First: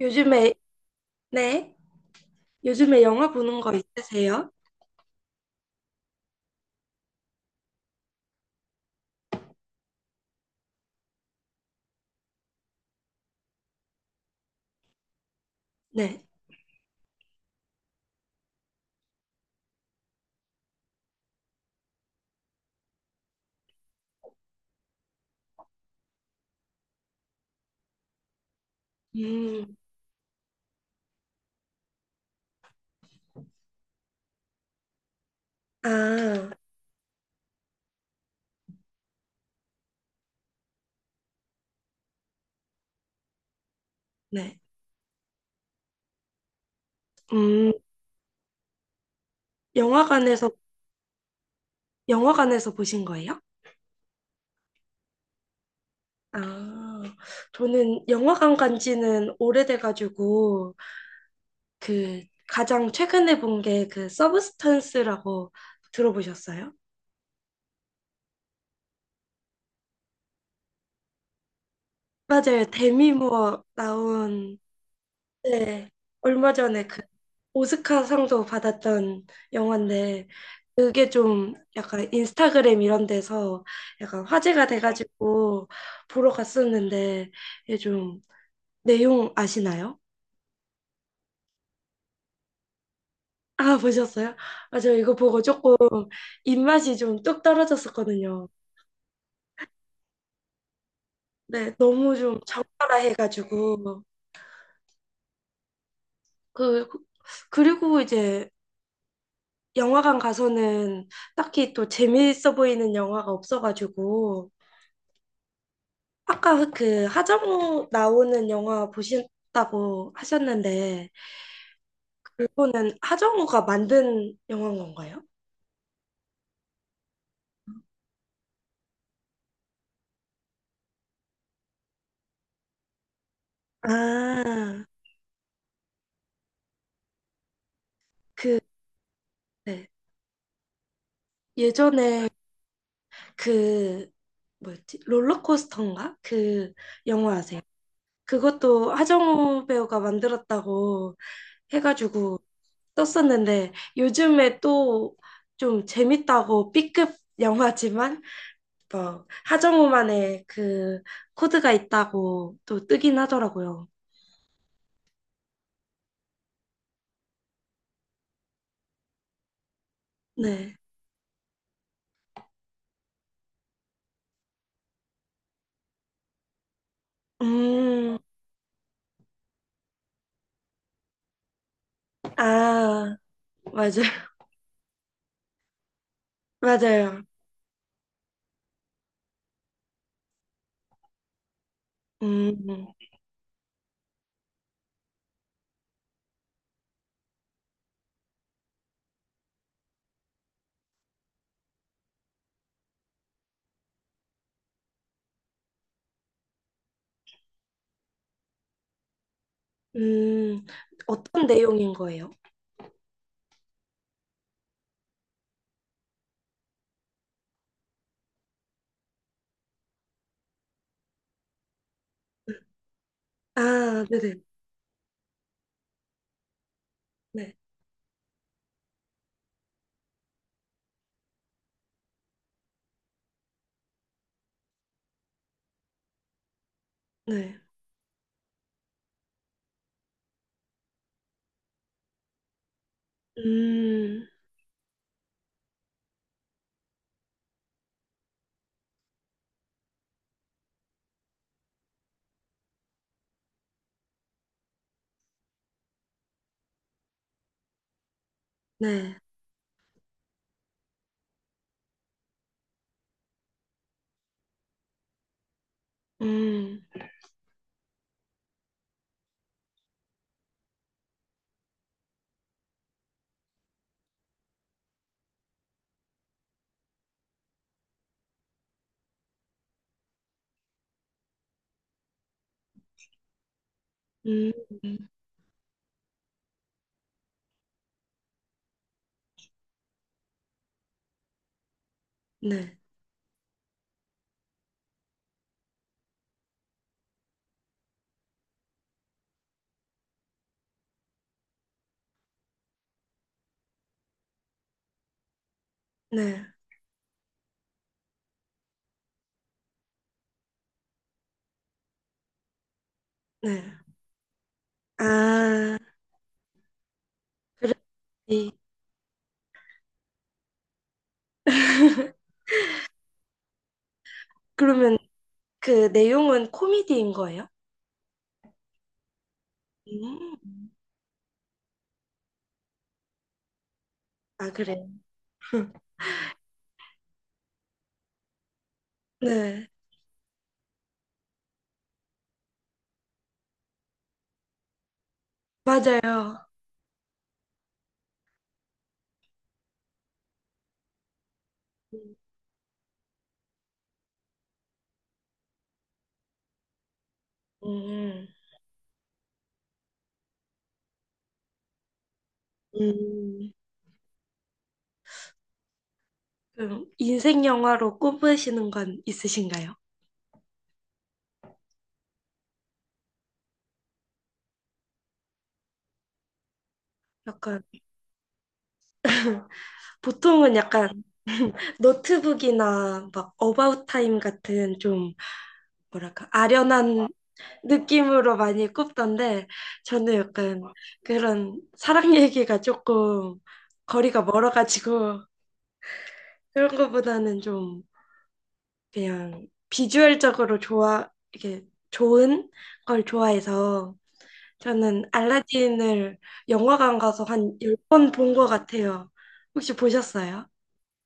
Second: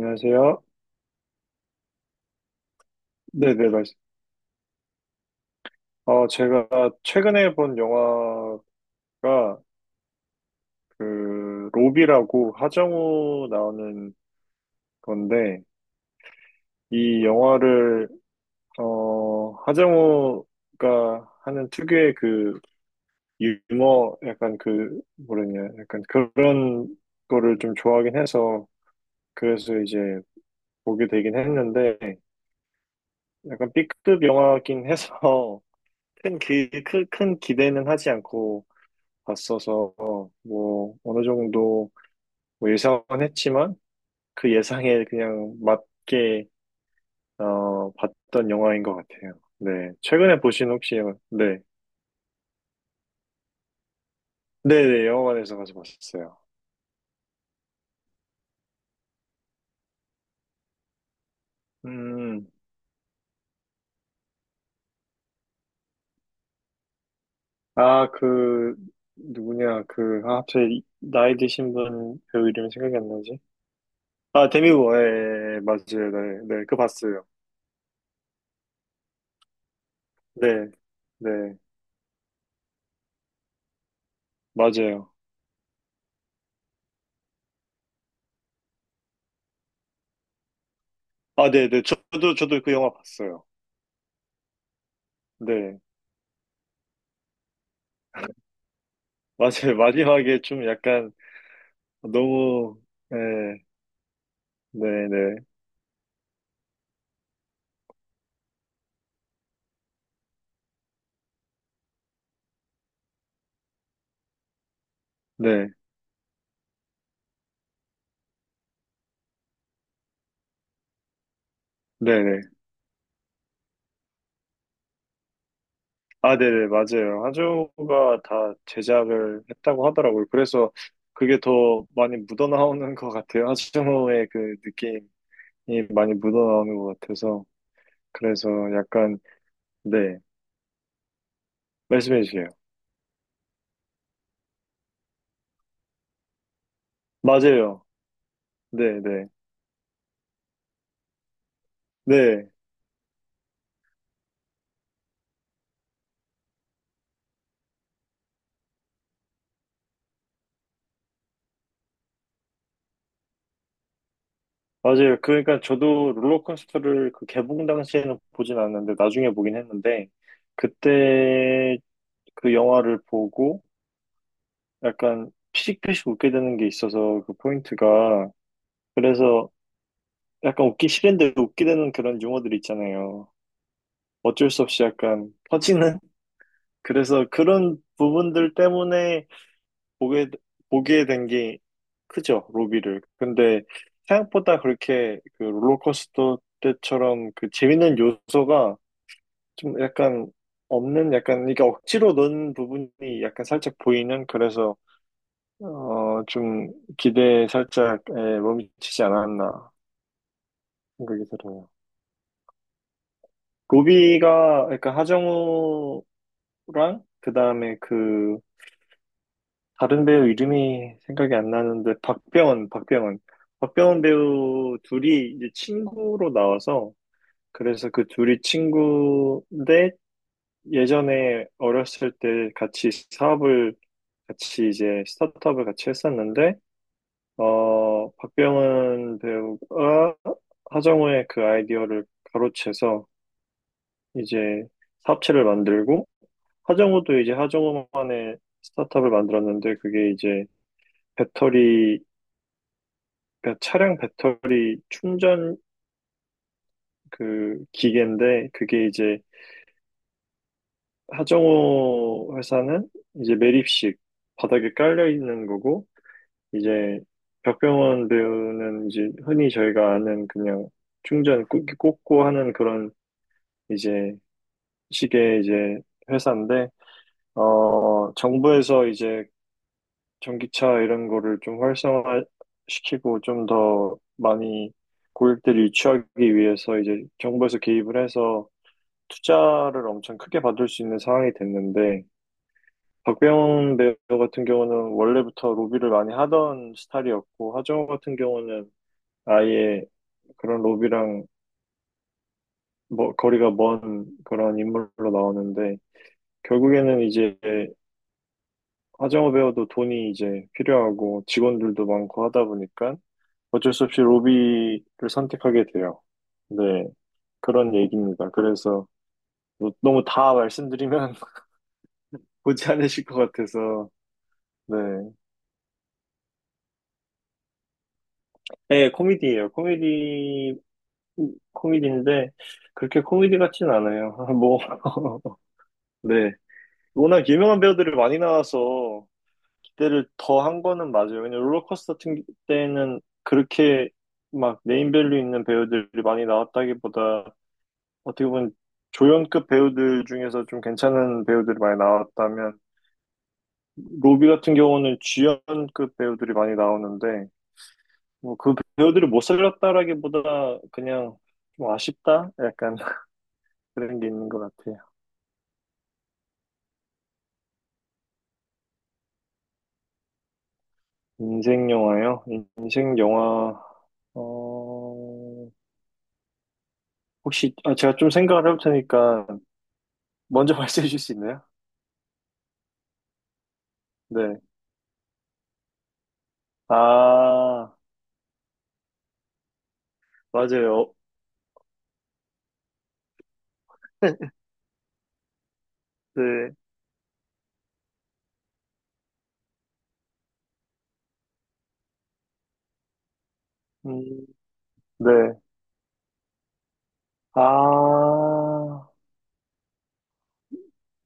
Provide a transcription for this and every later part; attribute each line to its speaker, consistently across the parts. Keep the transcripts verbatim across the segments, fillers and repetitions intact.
Speaker 1: 요즘에, 네. 요즘에 영화 보는
Speaker 2: 네네,
Speaker 1: 거
Speaker 2: 말씀.
Speaker 1: 있으세요?
Speaker 2: 어, 제가 최근에 본 영화가 그, 로비라고 하정우 나오는 건데,
Speaker 1: 네.
Speaker 2: 이 영화를, 어, 하정우가 하는 특유의 그, 유머, 약간 그, 뭐랬냐, 약간 그런 거를 좀 좋아하긴 해서, 그래서
Speaker 1: 음,
Speaker 2: 이제 보게 되긴 했는데, 약간 B급 영화긴 해서, 큰,
Speaker 1: 아,
Speaker 2: 기, 큰, 큰 기대는 하지 않고, 봤어서 뭐 어느 정도 뭐 예상은 했지만 그
Speaker 1: 네.
Speaker 2: 예상에 그냥 맞게
Speaker 1: 음,
Speaker 2: 어, 봤던 영화인 것 같아요. 네, 최근에
Speaker 1: 영화관에서,
Speaker 2: 보신 혹시 네,
Speaker 1: 영화관에서 보신 거예요?
Speaker 2: 네, 네, 영화관에서 가서 봤었어요.
Speaker 1: 아, 저는 영화관 간 지는 오래돼가지고, 그,
Speaker 2: 음,
Speaker 1: 가장 최근에 본 게 그 서브스턴스라고 들어보셨어요?
Speaker 2: 아, 그 누구냐 그 아, 갑자기 나이 드신 분 배우
Speaker 1: 맞아요.
Speaker 2: 이름이 생각이 안
Speaker 1: 데미
Speaker 2: 나지?
Speaker 1: 무어
Speaker 2: 아,
Speaker 1: 나온.
Speaker 2: 데미 모어, 예, 예,
Speaker 1: 네,
Speaker 2: 맞아요, 네,
Speaker 1: 얼마
Speaker 2: 네, 그
Speaker 1: 전에 그
Speaker 2: 봤어요.
Speaker 1: 오스카상도 받았던 영화인데,
Speaker 2: 네,
Speaker 1: 그게 좀
Speaker 2: 네,
Speaker 1: 약간 인스타그램 이런 데서 약간 화제가
Speaker 2: 맞아요.
Speaker 1: 돼가지고 보러 갔었는데 이게 좀 내용 아시나요?
Speaker 2: 아, 네, 네, 저도 저도 그 영화 봤어요.
Speaker 1: 아, 보셨어요? 아, 저 이거 보고 조금
Speaker 2: 네.
Speaker 1: 입맛이 좀 뚝 떨어졌었거든요.
Speaker 2: 맞아요. 마지막에 좀 약간
Speaker 1: 네, 너무 좀
Speaker 2: 너무,
Speaker 1: 적나라
Speaker 2: 네,
Speaker 1: 해가지고.
Speaker 2: 네네,
Speaker 1: 그 그리고 이제 영화관 가서는 딱히 또 재미있어 보이는 영화가 없어가지고,
Speaker 2: 네,
Speaker 1: 아까 그 하정우 나오는 영화 보신다고 하셨는데,
Speaker 2: 네네.
Speaker 1: 그거는 하정우가 만든 영화인 건가요?
Speaker 2: 아, 네네, 맞아요. 하조가 다 제작을 했다고 하더라고요. 그래서 그게 더 많이 묻어나오는 것 같아요. 하조의 그
Speaker 1: 아,
Speaker 2: 느낌이 많이 묻어나오는 것 같아서. 그래서
Speaker 1: 그,
Speaker 2: 약간,
Speaker 1: 네.
Speaker 2: 네, 말씀해
Speaker 1: 예전에
Speaker 2: 주세요.
Speaker 1: 그, 뭐였지? 롤러코스터인가? 그 영화 아세요?
Speaker 2: 맞아요.
Speaker 1: 그것도
Speaker 2: 네네, 네.
Speaker 1: 하정우 배우가 만들었다고 해가지고
Speaker 2: 네.
Speaker 1: 떴었는데, 요즘에 또 좀 재밌다고 B급 영화지만, 막 하정우만의 그 코드가 있다고 또 뜨긴 하더라고요.
Speaker 2: 맞아요. 그러니까 저도 롤러코스터를 그 개봉 당시에는 보진 않았는데, 나중에 보긴 했는데,
Speaker 1: 네.
Speaker 2: 그때 그 영화를 보고 약간 피식피식 웃게 되는 게 있어서 그
Speaker 1: 음,
Speaker 2: 포인트가 그래서 약간 웃기 싫은데 웃게 되는 그런 유머들
Speaker 1: 아,
Speaker 2: 있잖아요.
Speaker 1: 맞아요.
Speaker 2: 어쩔 수 없이 약간 터지는
Speaker 1: 맞아요.
Speaker 2: 그래서 그런 부분들 때문에 보게 보게 된 게 크죠
Speaker 1: 음,
Speaker 2: 로비를. 근데 생각보다 그렇게 그 롤러코스터 때처럼 그 재밌는 요소가 좀 약간 없는 약간 이게 억지로 넣은 부분이 약간 살짝 보이는 그래서 어, 좀 기대에 살짝 예, 몸치지 않았나
Speaker 1: 음,
Speaker 2: 생각이
Speaker 1: 어떤
Speaker 2: 들어요.
Speaker 1: 내용인 거예요?
Speaker 2: 로비가 그러니까 하정우랑 그다음에 그 다른 배우 이름이 생각이 안 나는데 박병원, 박병원. 박병원
Speaker 1: 아, 네네.
Speaker 2: 배우 둘이 이제 친구로 나와서
Speaker 1: 네,
Speaker 2: 그래서 그 둘이 친구인데 예전에 어렸을 때 같이 사업을 같이 이제 스타트업을 같이 했었는데
Speaker 1: 네.
Speaker 2: 어, 박병은 배우가 하정우의 그 아이디어를 가로채서
Speaker 1: 음,
Speaker 2: 이제 사업체를 만들고 하정우도 이제 하정우만의 스타트업을 만들었는데 그게 이제 배터리 그러니까 차량 배터리 충전 그 기계인데 그게
Speaker 1: 네.
Speaker 2: 이제 하정우 회사는 이제 매립식 바닥에 깔려 있는 거고
Speaker 1: 음,
Speaker 2: 이제 박병원 배우는 이제 흔히 저희가 아는 그냥 충전 꽂- 꽂고 하는 그런 이제 시계 이제 회사인데 어 정부에서 이제 전기차 이런 거를 좀 활성화시키고 좀 더
Speaker 1: 음,
Speaker 2: 많이 고객들이 유치하기 위해서 이제 정부에서 개입을 해서 투자를 엄청 크게 받을 수 있는 상황이 됐는데
Speaker 1: 네,
Speaker 2: 박병 배우 같은 경우는 원래부터 로비를 많이 하던 스타일이었고 하정우 같은 경우는 아예 그런 로비랑 뭐 거리가 먼 그런 인물로 나오는데
Speaker 1: 네,
Speaker 2: 결국에는 이제 화정어 배우도 돈이 이제 필요하고 직원들도 많고 하다 보니까 어쩔
Speaker 1: 네.
Speaker 2: 수 없이 로비를 선택하게
Speaker 1: 아,
Speaker 2: 돼요. 네, 그런 얘기입니다.
Speaker 1: 그렇지.
Speaker 2: 그래서 뭐 너무 다 말씀드리면 보지 않으실 것 같아서 네,
Speaker 1: 그러면 그 내용은 코미디인 거예요?
Speaker 2: 네, 코미디예요. 코미디
Speaker 1: 음,
Speaker 2: 코미디인데 그렇게 코미디 같진 않아요.
Speaker 1: 아,
Speaker 2: 뭐
Speaker 1: 그래.
Speaker 2: 네, 워낙 유명한 배우들이 많이 나와서
Speaker 1: 네,
Speaker 2: 때를 더 한 거는 맞아요. 왜냐 롤러코스터 같은 때는 그렇게 막 네임밸류 있는 배우들이 많이
Speaker 1: 맞아요.
Speaker 2: 나왔다기보다 어떻게 보면 조연급 배우들 중에서 좀 괜찮은 배우들이 많이
Speaker 1: 음,
Speaker 2: 나왔다면 로비 같은 경우는 주연급 배우들이 많이 나오는데
Speaker 1: 음,
Speaker 2: 뭐 그 배우들을 못 살렸다라기보다 그냥 좀 아쉽다? 약간
Speaker 1: 음. 음.
Speaker 2: 그런 게 있는 것 같아요.
Speaker 1: 그럼 인생 영화로 꼽으시는 건 있으신가요?
Speaker 2: 인생 영화요? 인생 영화 어... 혹시
Speaker 1: 약간
Speaker 2: 아, 제가 좀 생각을 해볼 테니까 먼저
Speaker 1: 보통은
Speaker 2: 말씀해
Speaker 1: 약간
Speaker 2: 주실 수 있나요?
Speaker 1: 노트북이나 막 어바웃 타임
Speaker 2: 네.
Speaker 1: 같은 좀 뭐랄까 아련한
Speaker 2: 아,
Speaker 1: 느낌으로 많이 꼽던데, 저는 약간
Speaker 2: 맞아요.
Speaker 1: 그런 사랑 얘기가 조금 거리가 멀어가지고,
Speaker 2: 네.
Speaker 1: 그런 거보다는 좀 그냥 비주얼적으로 좋아. 이게 좋은 걸 좋아해서
Speaker 2: 음,
Speaker 1: 저는
Speaker 2: 네.
Speaker 1: 알라딘을 영화관 가서 한 열 번 본 것
Speaker 2: 아,
Speaker 1: 같아요. 혹시 보셨어요?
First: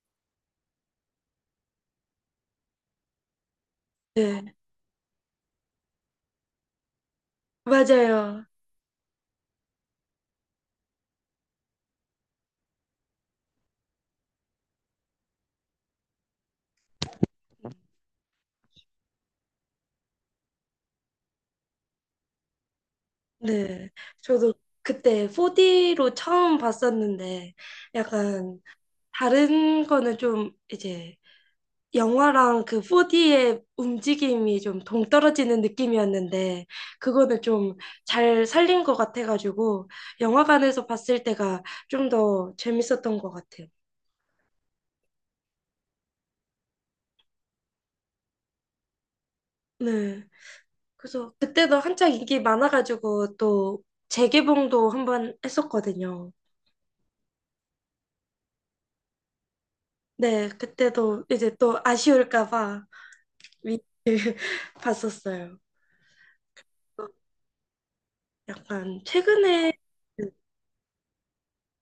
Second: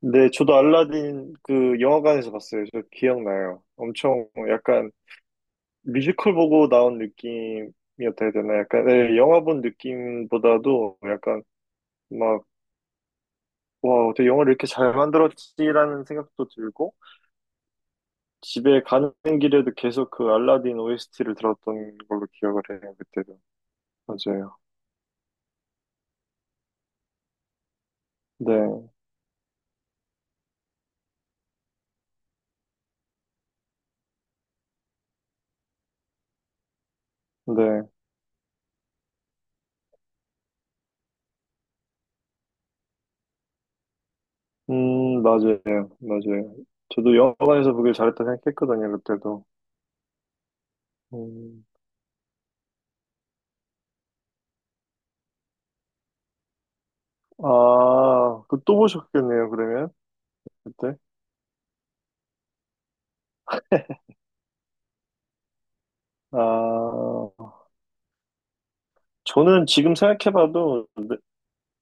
Speaker 2: 네. 저도 알라딘 그 영화관에서 봤어요. 저 기억나요. 엄청
Speaker 1: 네,
Speaker 2: 약간 뮤지컬 보고 나온 느낌이었다 해야
Speaker 1: 맞아요.
Speaker 2: 되나? 약간, 네, 영화 본 느낌보다도 약간 막, 와, 어떻게 영화를 이렇게 잘 만들었지라는 생각도 들고, 집에 가는 길에도 계속 그 알라딘 오에스티를 들었던 걸로 기억을 해요, 그때도.
Speaker 1: 네, 저도
Speaker 2: 맞아요.
Speaker 1: 그때 포디로 처음 봤었는데, 약간
Speaker 2: 네,
Speaker 1: 다른 거는 좀 이제 영화랑 그 포디의 움직임이 좀 동떨어지는 느낌이었는데, 그거는 좀
Speaker 2: 네.
Speaker 1: 잘 살린 것 같아가지고 영화관에서 봤을 때가 좀 더 재밌었던 것 같아요.
Speaker 2: 음, 맞아요. 맞아요. 저도 영화관에서 보길 잘했다 생각했거든요, 그때도.
Speaker 1: 네. 그래서
Speaker 2: 음,
Speaker 1: 그때도 한창 인기 많아가지고 또 재개봉도 한번 했었거든요.
Speaker 2: 아, 그 또 보셨겠네요, 그러면?
Speaker 1: 네,
Speaker 2: 그때?
Speaker 1: 그때도 이제 또 아쉬울까 봐 위- 봤었어요.
Speaker 2: 아,
Speaker 1: 약간
Speaker 2: 저는
Speaker 1: 최근에
Speaker 2: 지금 생각해봐도 네-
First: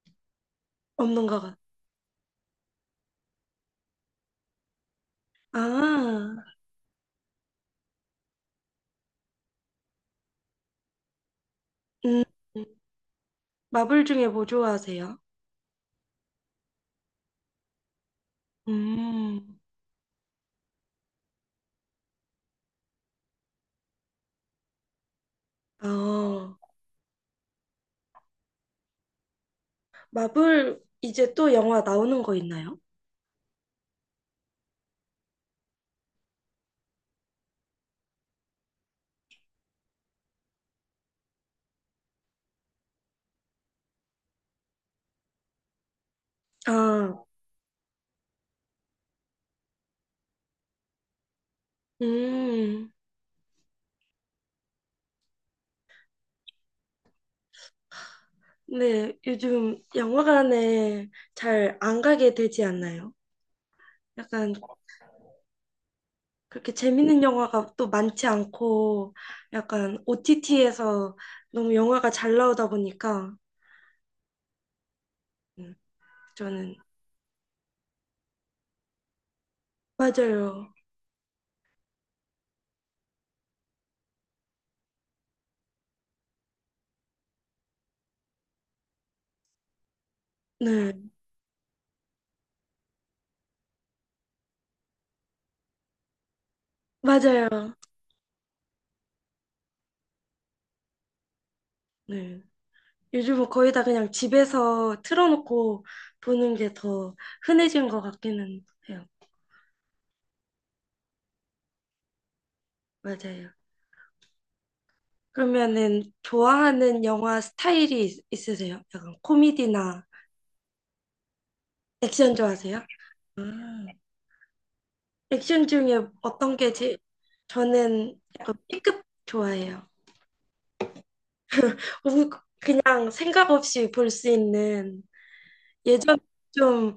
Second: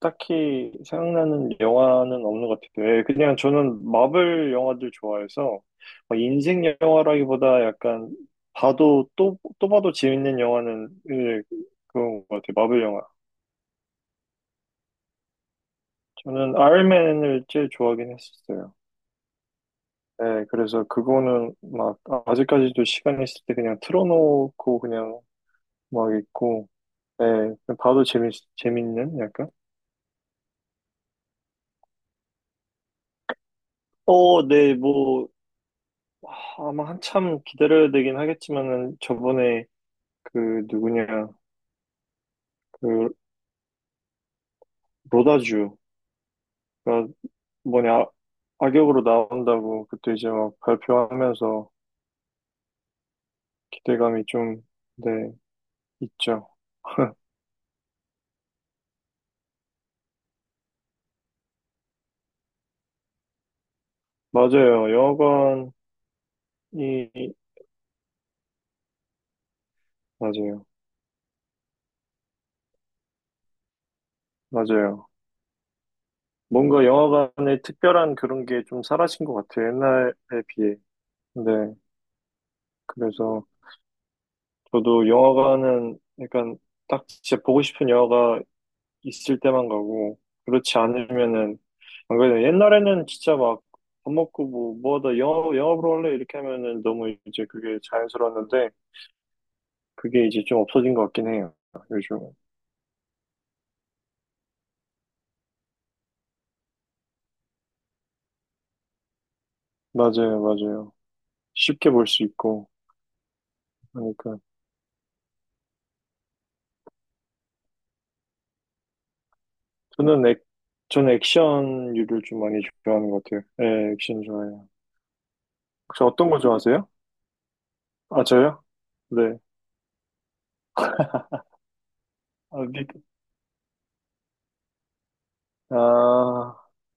Speaker 2: 딱히
Speaker 1: 없는 것
Speaker 2: 생각나는
Speaker 1: 같아요.
Speaker 2: 영화는 없는 것 같아요. 예, 그냥 저는 마블 영화들 좋아해서 막
Speaker 1: 아,
Speaker 2: 인생 영화라기보다 약간 봐도 또, 또 봐도 재밌는 영화는 예,
Speaker 1: 음,
Speaker 2: 그런 것 같아요. 마블 영화.
Speaker 1: 마블 중에 뭐 좋아하세요?
Speaker 2: 저는 아이언맨을 제일 좋아하긴 했었어요.
Speaker 1: 음,
Speaker 2: 네, 그래서 그거는 막 아직까지도 시간 있을 때 그냥 틀어놓고 그냥 막
Speaker 1: 아,
Speaker 2: 있고, 네, 그냥 봐도 재밌, 재밌는 약간?
Speaker 1: 마블 이제 또 영화 나오는 거 있나요?
Speaker 2: 어, 네, 뭐, 하, 아마 한참 기다려야 되긴 하겠지만은 저번에 그 누구냐, 그 로다주가
Speaker 1: 아,
Speaker 2: 뭐냐, 악역으로 나온다고 그때 이제 막 발표하면서
Speaker 1: 음,
Speaker 2: 기대감이 좀, 네, 있죠.
Speaker 1: 네, 요즘 영화관에 잘 안 가게 되지 않나요? 약간
Speaker 2: 맞아요. 영화관이,
Speaker 1: 그렇게 재밌는 영화가 또 많지 않고 약간
Speaker 2: 맞아요.
Speaker 1: 오티티에서 너무 영화가 잘 나오다 보니까,
Speaker 2: 맞아요.
Speaker 1: 음, 저는
Speaker 2: 뭔가 영화관의 특별한 그런 게 좀 사라진 것 같아요. 옛날에
Speaker 1: 맞아요.
Speaker 2: 비해. 네. 그래서 저도 영화관은 약간 딱 진짜 보고 싶은 영화가 있을 때만 가고, 그렇지
Speaker 1: 네,
Speaker 2: 않으면은, 안 그래도 옛날에는 진짜 막 밥 먹고 뭐, 뭐 하다 영화, 영화 보러 갈래? 이렇게 하면은 너무 이제
Speaker 1: 맞아요.
Speaker 2: 그게 자연스러웠는데, 그게 이제 좀 없어진 것 같긴 해요. 요즘.
Speaker 1: 네. 요즘은 거의 다 그냥 집에서 틀어놓고 보는 게 더 흔해진 것 같기는 해요.
Speaker 2: 맞아요, 맞아요. 쉽게 볼 수 있고
Speaker 1: 맞아요.
Speaker 2: 하니까.
Speaker 1: 그러면은 좋아하는 영화 스타일이 있- 있으세요? 약간 코미디나
Speaker 2: 저는 액, 저는 액션류를
Speaker 1: 액션
Speaker 2: 좀 많이
Speaker 1: 좋아하세요?
Speaker 2: 좋아하는 것 같아요.
Speaker 1: 아,
Speaker 2: 네, 액션 좋아해요.
Speaker 1: 액션
Speaker 2: 혹시
Speaker 1: 중에
Speaker 2: 어떤 거
Speaker 1: 어떤 게
Speaker 2: 좋아하세요?
Speaker 1: 제, 저는
Speaker 2: 아,
Speaker 1: 약간
Speaker 2: 저요?
Speaker 1: B급
Speaker 2: 네.
Speaker 1: 좋아해요. 너무
Speaker 2: 아, 리,
Speaker 1: 그냥 생각 없이 볼 수 있는 예전
Speaker 2: 아,
Speaker 1: 좀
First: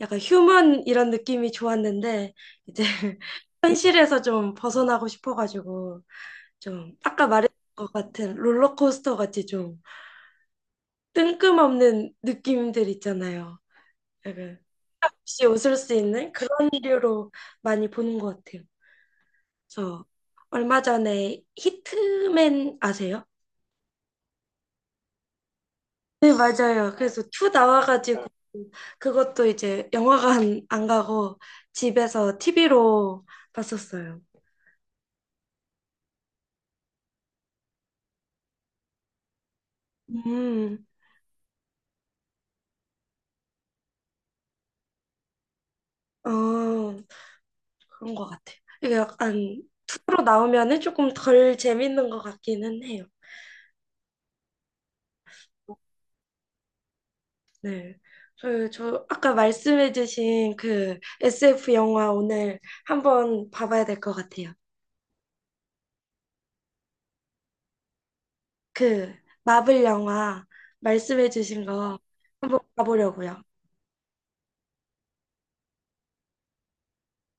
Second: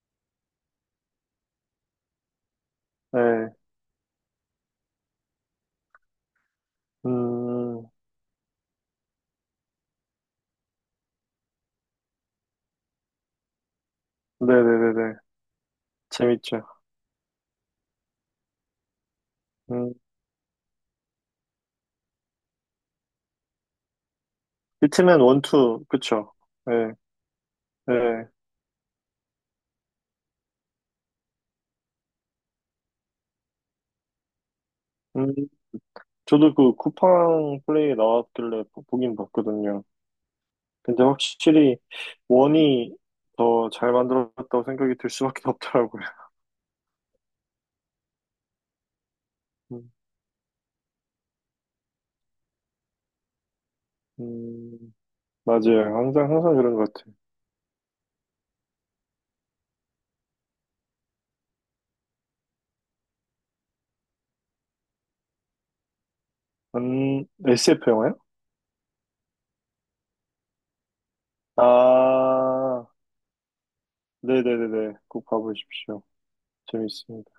Speaker 1: 약간 휴먼 이런 느낌이 좋았는데 이제
Speaker 2: 네.
Speaker 1: 현실에서 좀 벗어나고 싶어가지고 좀 아까 말했던
Speaker 2: 음,
Speaker 1: 것 같은 롤러코스터 같이 좀 뜬금없는 느낌들 있잖아요. 약간
Speaker 2: 네네네네.
Speaker 1: 없이 웃을 수 있는
Speaker 2: 재밌죠.
Speaker 1: 그런 류로 많이 보는 것 같아요.
Speaker 2: 음,
Speaker 1: 그래서 얼마 전에 히트맨 아세요?
Speaker 2: 히트맨 원투,
Speaker 1: 네,
Speaker 2: 그쵸? 네,
Speaker 1: 맞아요. 그래서 투 나와가지고
Speaker 2: 네.
Speaker 1: 그것도 이제 영화관 안 가고 집에서 티비로 봤었어요.
Speaker 2: 음, 저도 그 쿠팡 플레이 나왔길래 보- 보긴 봤거든요.
Speaker 1: 음,
Speaker 2: 근데 확실히 원이 더 잘 만들었다고 생각이 들 수밖에 없더라고요.
Speaker 1: 어, 그런 것 같아요. 이게 약간
Speaker 2: 음,
Speaker 1: 투로 나오면은 조금 덜 재밌는 것 같기는 해요.
Speaker 2: 음, 맞아요. 항상, 항상 그런 것 같아요.
Speaker 1: 네. 저, 저 아까 말씀해주신 그 에스에프 영화 오늘 한번 봐봐야 될 것 같아요.
Speaker 2: 음, 에스에프 영화요?
Speaker 1: 그 마블 영화 말씀해주신 거 한번
Speaker 2: 아,
Speaker 1: 봐보려고요.
Speaker 2: 네네네네. 꼭 봐보십시오. 재밌습니다.